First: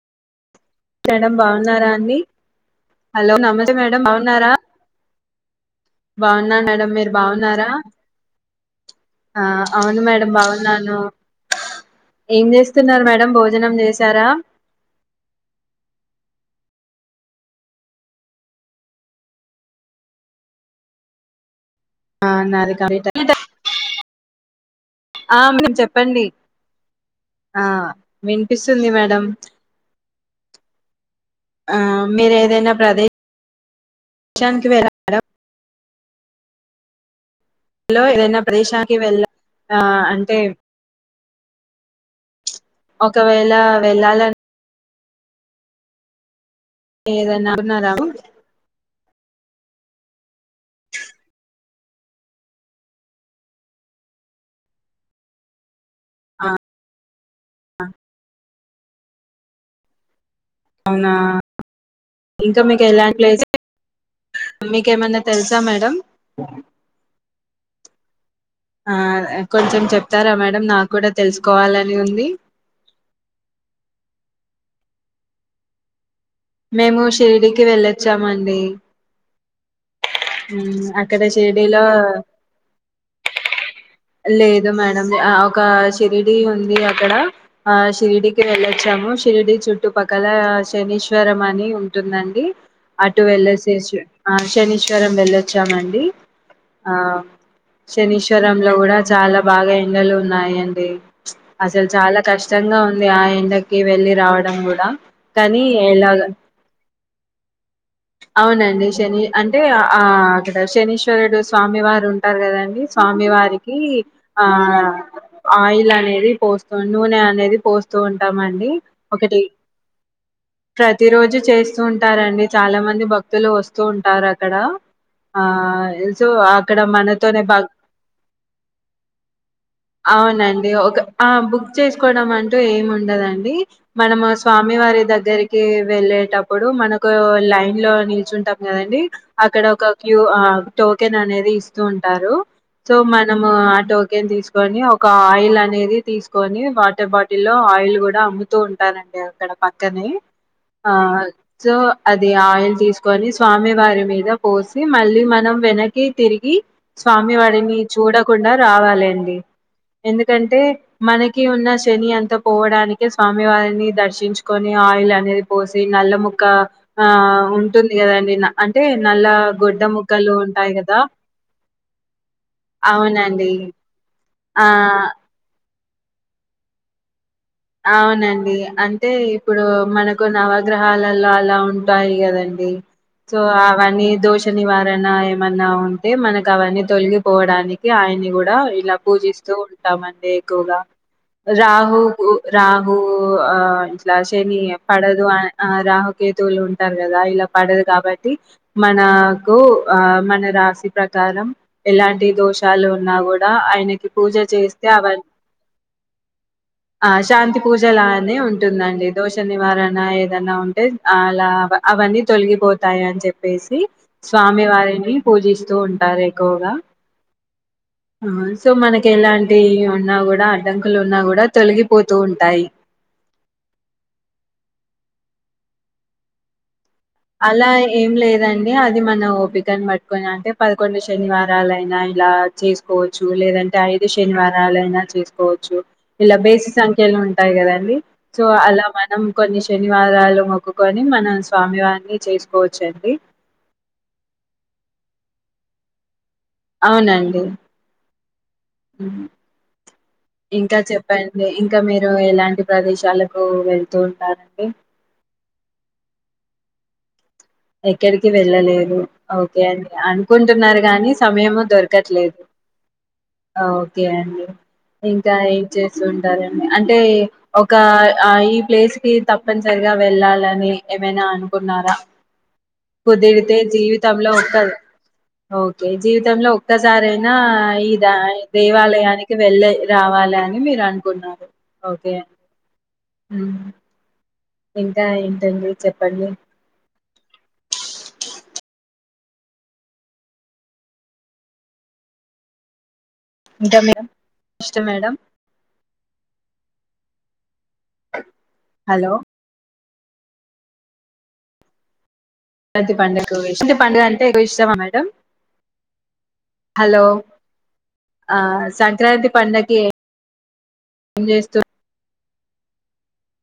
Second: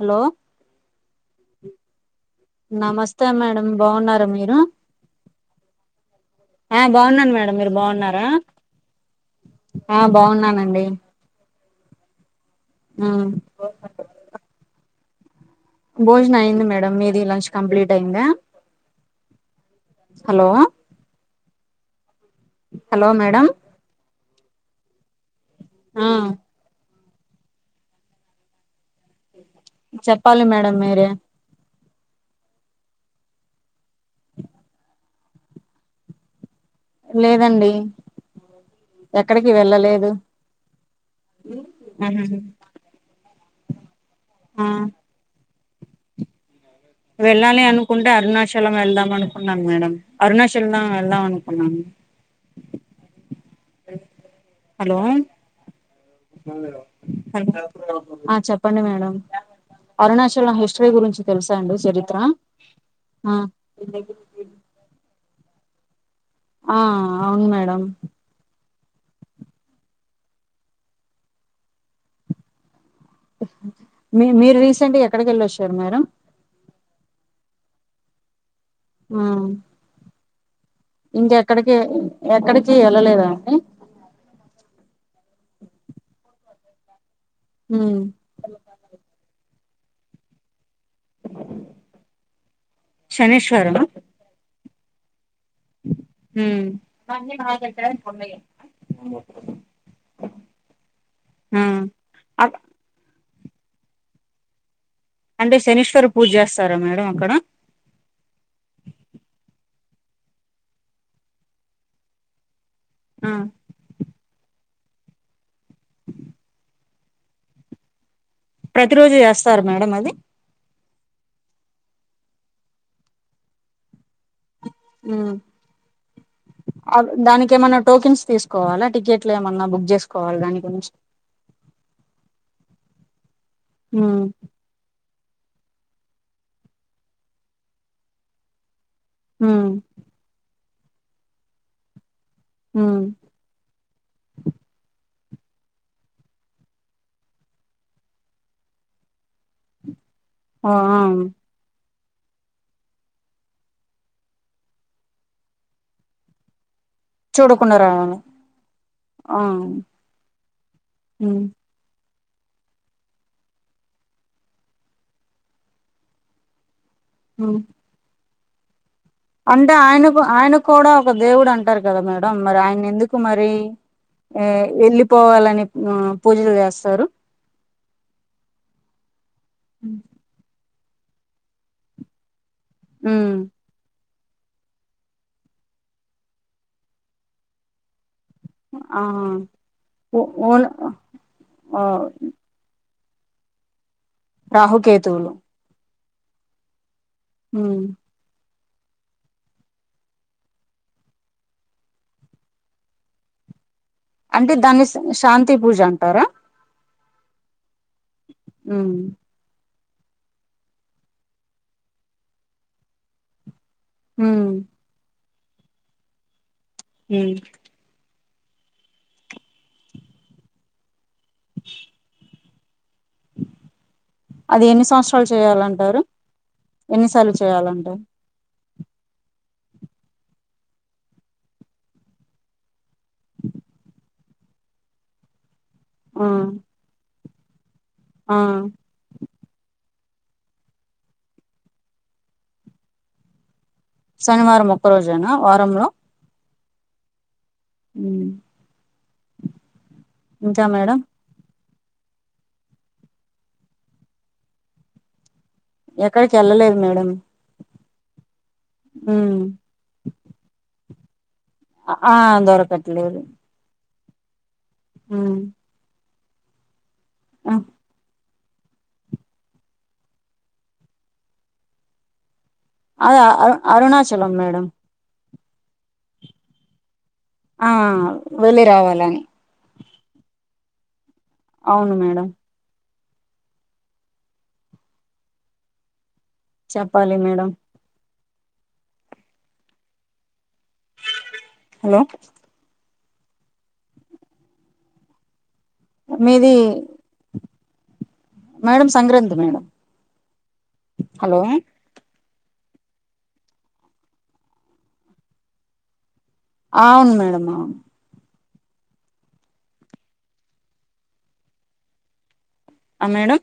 Hello madam బాగున్నారా అండి hello నమస్తే మేడం బాగున్నారా. బాగున్నా ఆ మేడం మీరు బాగున్నాను మేడం బాగున్నారా మీరు బాగున్నారా ఆ ఆ అవును మేడం బాగున్నానండి బాగున్నాను ఏం చేస్తున్నారు ఉమ్ మేడం భోజనం చేసారా. భోజనం అయింది మేడం మీది లంచ్ కంప్లీట్ అయిందా హలో ఆ నాది కంప్లీట్ హలో మేడం ఆ మేమ్ ఆ చెప్పండి ఆ వినిపిస్తుంది మేడం చెప్పాలి మేడం మీరే ఆ మీరు ఏదైనా ప్రదేశ ప్రదేశానికి వెల్లారా లే లో ఏదైనా ప్రదేశానికి వెళ్ళ ఆ అంటే హమ్ హమ్ ఒకవేళ వెళ్ళాలన్ హమ్ ఏదైనా వెళ్ళాలి అనుకున్నారా అనుకుంటే అరుణాచలం వెళ్దాం అనుకున్ నాన్ మేడం అరుణాచల్నా వెళ్దాం అనుకునము హలో ఆ ఆ చెప్ పండి మేడం అరుణాష్ తన హిస్టరీ అవునా గురించి తెలుసాండి చరిత్ర ఇంకా మీకు ఎలాంటి ప్లేస్ మీకేమన్నా తెలుసా మేడం ఆ అవును మేడం అదే కొంచెం చెప్తారా మేడం నాకు కూడా తెలుసుకోవాలని ఉంది. మీ మీరు రీసెంట్ గా ఎక్కడికి వెళ్ళొచ్చారు మేడం? మేము షిరీడికి వెళ్ళొచ్చామ్ అండి. ఆ అక్కడ ఇంకెక్కడికి షిరిడిలో ఎక్కడికి వెళ్ళలేదా అండి? లేదు మేడం ఆ ఒక షిరిడి ఉంది అక్కడ ఆ ఉమ్ శిరీడికి వెళ్లచ్చాము తీరిది చుట్టు పక్కల తెనిశ్వరం అని ఉంటుందండి అటు వెళ్ళసే శనీశ్వరమా [unintelligible] ఆ శని చరణ్ వెళ్ళే అచ్చం అండి ఉమ్ ఆ శేనిశ్వరం కూడా చాలా బాగా ఎండలు ఉన్నాయిండి ఆ అసలు చాలా అక్ కష్టంగా ఉంది. ఆ ఎండకి వెళ్లి రావడం కూడా. అంటే కానీ శనీశ్వర ఎలాల, పూజ చేస్తారా మేడం అక్కడ అవునండి శని అంటే ఆ అక్కడ శనిశ్వరుడు స్వామి వారు ఉంటారు కాదండి. ఆ స్వామివార్ కి ఆ ఆయిల్ అనేది పోస్టుంట్ నూనె అనేది పోస్తూ ఉన్ ప్రతి రోజు చేస్తారా మేడం అది? ప్రతి రోజు చేస్తూ ఉంటారండి. చాలా మంది భక్తులు వస్తూ ఉంటారు అక్ అక్కడ ఉమ్ ఆ సో అక్కడ మనతోనే దానికి బాగ్ ఏమన్నా టోకెన్స్ తీసుకోవాలా టికెట్లు ఏమన్నా బుక్ చేసుకోవాలి దాని అవునండి. గురించి ఒక ఆ బుక్ చేసుకోవడం అంటూ ఏం ఉండదం డి ఉమ్ మనము స్వామి వారి దగ్గ దగ్గరకు వెళ్లేటప్పుడు మనకు లైన్లో నిల్చుంటాము కదండీ ఉమ్ అక్కడొక క్యూ ఆ టోకెన్ అనేది ఇస్తూ ఉంటారు సో ఉమ్ మనము ఆ టోకెన్ తీసుకొని ఒక ఆయిల్ అనేది తీసుకొని వాటర్ బాటిల్ లో ఆయిల్ కూడా అమ్ముతూ ఉంటారండి అక్కడ పక్కనే ఆ సో అది ఆయిల్ తీసుకొని స్వామివారి మీద పోసి మళ్ళీ మనం వెనక్కి తిరిగి స్వామి చూడకుండా వడిని రావాలి చూడకుండా రావాలి అండి ఆ ఎందుకంటే మనకి ఉమ్ ఉన్న శని అ ంతా పోవడానికి స్వామివారిని దర్శించుకుని ఆయిల్ అనేది కోసం నల్ల ముక్క ఆ ఉమ్ ఉంటుంది కదండీ నా అంటే ఆయన ఆయన ఉంటాయి కూడా కదా ఒక దేవుడు అంటారు కదా మేడం మరి ఆయన ఎందుకు మరి అవునండి ఆ వెళ్ళిపోవాలని ఆ పూజలు చేస్తారు అవునండి అంటే ఇప్పుడు మనకు నవా గ్రహాలల్లో అలా ఉంటాయి కద ండి ఉమ్ సో అవని దోష నివారణ ఏమన్నా ఉంటే మనకి అవన్నీ తొలగిపోవడానికి అయన్ని కూడా ఇలా ఆ పూజిస్తూ ఓ- ఉంటామండి ఓన్ ఎక్కువగా ఆ రాహు నాకు ఆ శని పడదు రాహుకేతువులు ఆ రాహు కేతులున్ ఉంటారు కదా ఇలా ఉమ్ పడదు కాబట్టి మనకు మన రాశి ప్రకారం ఎలాంటి దోషాలు ఉన్నా కూడా ఆయన అంటే దాన్ని శాంతి పూజ అంటారా ఆ శాంతి పూజలా అనే ఉమ్ ఉంటుందండి దోష నివారణ ఏదన్నా ఉంటే అలా అవన్నీ తొలగిపోతాయి అని చెప్పే సి ఉమ్ స్వామి వారిని పూజిస్తూ ఉంటారు ఎక్కువగా ఉమ్ సో మనకి ఎలాంటివి ఉన్నా కూడా అడ్డంకులు ఉన్నా కూడా తొలగి పోతూ ఉంటాయి అది ఎన్ని సంవత్సరాలు చేయాలంటారు. ఎన్నిసార్లు అలా చేయాలంటారు ఏం లేదండి అది మనం ఓపికని పట్టుకొని అంటే పదకొండు శనివారాలు అయినా ఇలా చేసుకోవచ్చు. లేదంటే ఐదు శనివారాలు అయినా చేసుకోవచ్చు. ఆ ఇలా బేసి సంఖ్యలో ఉ ాదా ఆ [unintelligible] సో అలా మనం కొన్ని శనివారాలు మొక్కుకొని మనం స్వామివారి ఇ చేసుకోవచ్చండి శనివారం ఒక్క రోజేనా వారంలో అవునండి అ [inaudible] అ [unintelligible] ఇంకా మేడం చెప్పండి ఇం ఇంకా మీరు ఎలాంటి ప్రదేశాలకు వెళ్తూ ఉంటారండి. ఎక్కడికి వెళ్ళలేదు మేడం ఎక్కడికి వెళ్ళలేదు. ఉమ్ ఓకే అండి అనుకుంటున్నారు గానీ సమయము ఆ దొరకట్లేదు యండి ఇంకా ఉమ్ ఏం చేస్తుంటే సరేండి అంటే ఆ ఒక ఆ ఈ ప్లేస్ కి తప్పనిసరిగా వెళ్ళాలని ఏమైనా అనుకున్నారా. అద అ కుదిరితే జీవితంలో అరుణాచలం ఒక్క మేడం ఓకే జీవితంలో ఒక్కసారే అయినా ఆ ఇదా వెళ్ళి రావాలని దేవాలయానికి వెళ్ళే రావాలి అని మీరు అంట కున్నారు అవును ఓకే మేడం అ ఇంకా ఏంటండి చెప్పండి చెప్పాలి మేడం [unintelligible] హలో ఇంకా మే ఇష్ట మేడం మీది మేడం హలో సంగ్రాంధ్ మేడం హలో ప్రతి పండుగకు [unintelligible] పండుగ అంటే ఎకువ ఇష్టమా మేడం హలో అవును మేడమ్ అవును ఆ సంక్రాంతి పండకి ఏం చేస్తూ ఆ మేడం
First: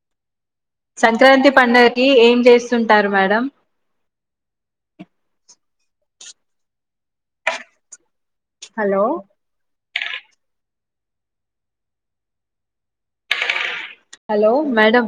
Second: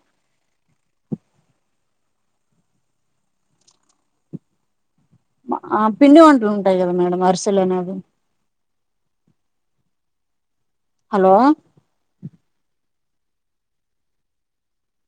సంక్రాంతి పండుగకి ఏం చేస్తుంటారు మేడం ఆ పిండి వంటలు ఉంటాయి కదా మేడం అరిసెలు అనేవి హలో హలో హలో మేడం